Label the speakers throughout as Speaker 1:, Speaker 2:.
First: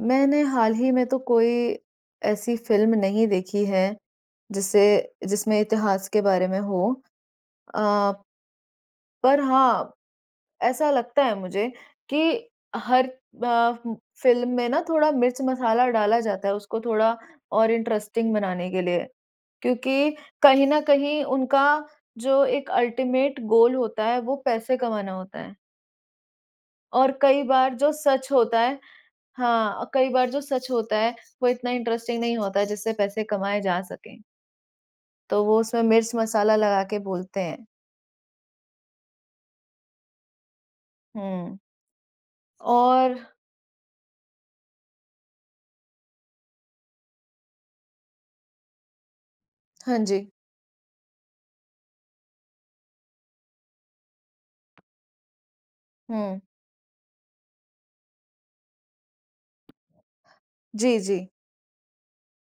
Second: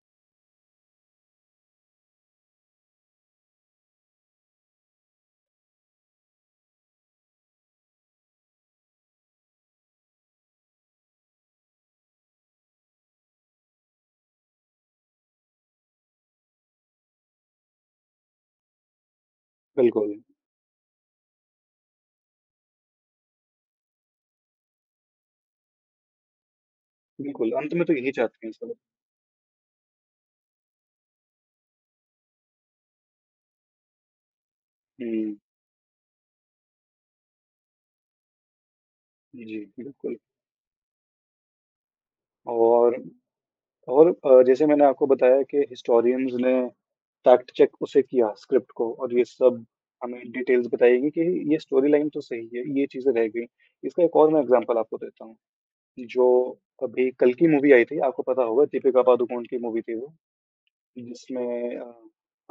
Speaker 1: मैंने हाल ही में तो कोई ऐसी फ़िल्म नहीं देखी है, जिससे जिसमें इतिहास के बारे में हो। अ पर हाँ, ऐसा लगता है मुझे, कि हर ब फ़िल्म में ना थोड़ा मिर्च-मसाला डाला जाता है, उसको थोड़ा और इंटरेस्टिंग बनाने के लिए।
Speaker 2: बिल्कुल।
Speaker 1: क्योंकि कहीं न कहीं उनका जो एक अल्टीमेट गोल होता है, वो पैसे कमाना होता है। और कई
Speaker 2: बिल्कुल, अंत
Speaker 1: बार
Speaker 2: में
Speaker 1: जो
Speaker 2: तो यही
Speaker 1: सच
Speaker 2: चाहते हैं
Speaker 1: होता
Speaker 2: सब।
Speaker 1: है हाँ, कई बार जो सच होता है, वो इतना इंटरेस्टिंग नहीं होता है, जिससे पैसे कमाएँ जा सके
Speaker 2: हुँ।
Speaker 1: तो वो उसमें मिर्च-मसाला लगा के बोलते हैं।
Speaker 2: जी, बिल्कुल।
Speaker 1: हुँ।
Speaker 2: और
Speaker 1: और
Speaker 2: और अ, जैसे मैंने आपको बताया कि हिस्टोरियंस ने फ़ैक्ट-चेक उसे किया, स्क्रिप्ट को और ये सब
Speaker 1: हाँ
Speaker 2: हमें
Speaker 1: जी।
Speaker 2: डिटेल्स बताई गई कि ये स्टोरीलाइन तो सही है, ये चीज़ें रह गई। इसका एक और मैं एग्ज़ाम्पल आपको देता हूँ,
Speaker 1: हुँ।
Speaker 2: जो अभी कल्कि मूवी आई थी, आपको पता होगा दीपिका पादुकोण की मूवी थी वो,
Speaker 1: जी, जी।
Speaker 2: जिसमें अ,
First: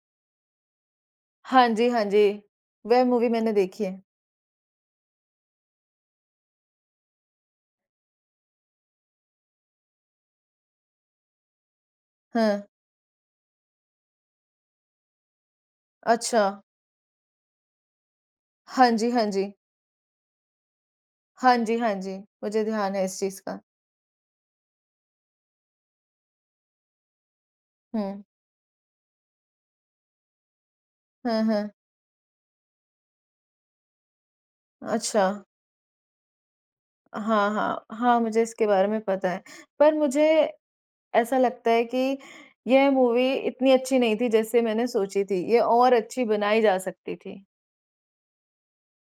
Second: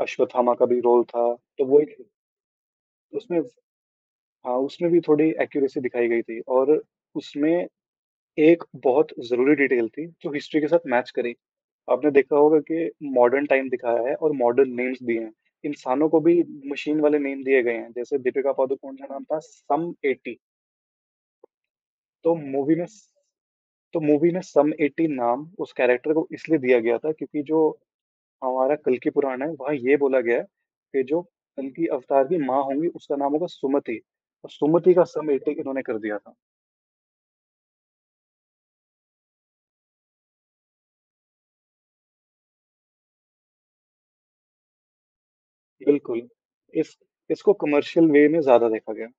Speaker 2: अश्वत्थामा का भी रोल था, तो
Speaker 1: हाँ
Speaker 2: वो
Speaker 1: जी,
Speaker 2: एक
Speaker 1: हाँ
Speaker 2: ही
Speaker 1: जी, वह मूवी
Speaker 2: उसमें स
Speaker 1: मैंने देखी है।
Speaker 2: हाँ, उसमें भी थोड़ी एक्यूरेसी दिखाई गई थी और उसमें एक बहुत ज़रूरी डिटेल थी, जो हिस्ट्री के साथ मैच करी। आपने देखा होगा
Speaker 1: हाँ।
Speaker 2: कि मॉडर्न टाइम दिखाया है और मॉडर्न नेम्स दिए हैं, इंसानों को भी
Speaker 1: अच्छा।
Speaker 2: मशीन वाले नेम दिए गए हैं। जैसे दीपिका
Speaker 1: हाँ
Speaker 2: पादुकोण
Speaker 1: जी,
Speaker 2: का नाम
Speaker 1: हाँ
Speaker 2: था
Speaker 1: जी।
Speaker 2: सम 80
Speaker 1: हाँ जी, हाँ जी,
Speaker 2: तो
Speaker 1: मुझे
Speaker 2: मूवी में
Speaker 1: ध्यान है
Speaker 2: स
Speaker 1: इस चीज़ का।
Speaker 2: तो मूवी में सम 80 नाम, उस कैरेक्टर को इसलिए दिया गया था क्योंकि जो,
Speaker 1: हुँ।
Speaker 2: हमारा कल्कि पुराण है, वहाँ ये बोला गया है, कि जो
Speaker 1: हाँ, हाँ।
Speaker 2: कल्कि अवतार की माँ होंगी, उसका नाम होगा सुमति अ, सुमति का सम
Speaker 1: अच्छा।
Speaker 2: 80 इन्होंने कर दिया था।
Speaker 1: हाँ, हाँ, हाँ, मुझे इसके बारे में पता है। पर मुझे ऐसा लगता है कि यह मूवी इतनी अच्छी नहीं थी जैसे मैंने सोची थी, ये और अच्छी
Speaker 2: बिल्कुल।
Speaker 1: बनाई जा
Speaker 2: इस
Speaker 1: सकती थी।
Speaker 2: इसको कमर्शियल वे में ज़्यादा देखा गया।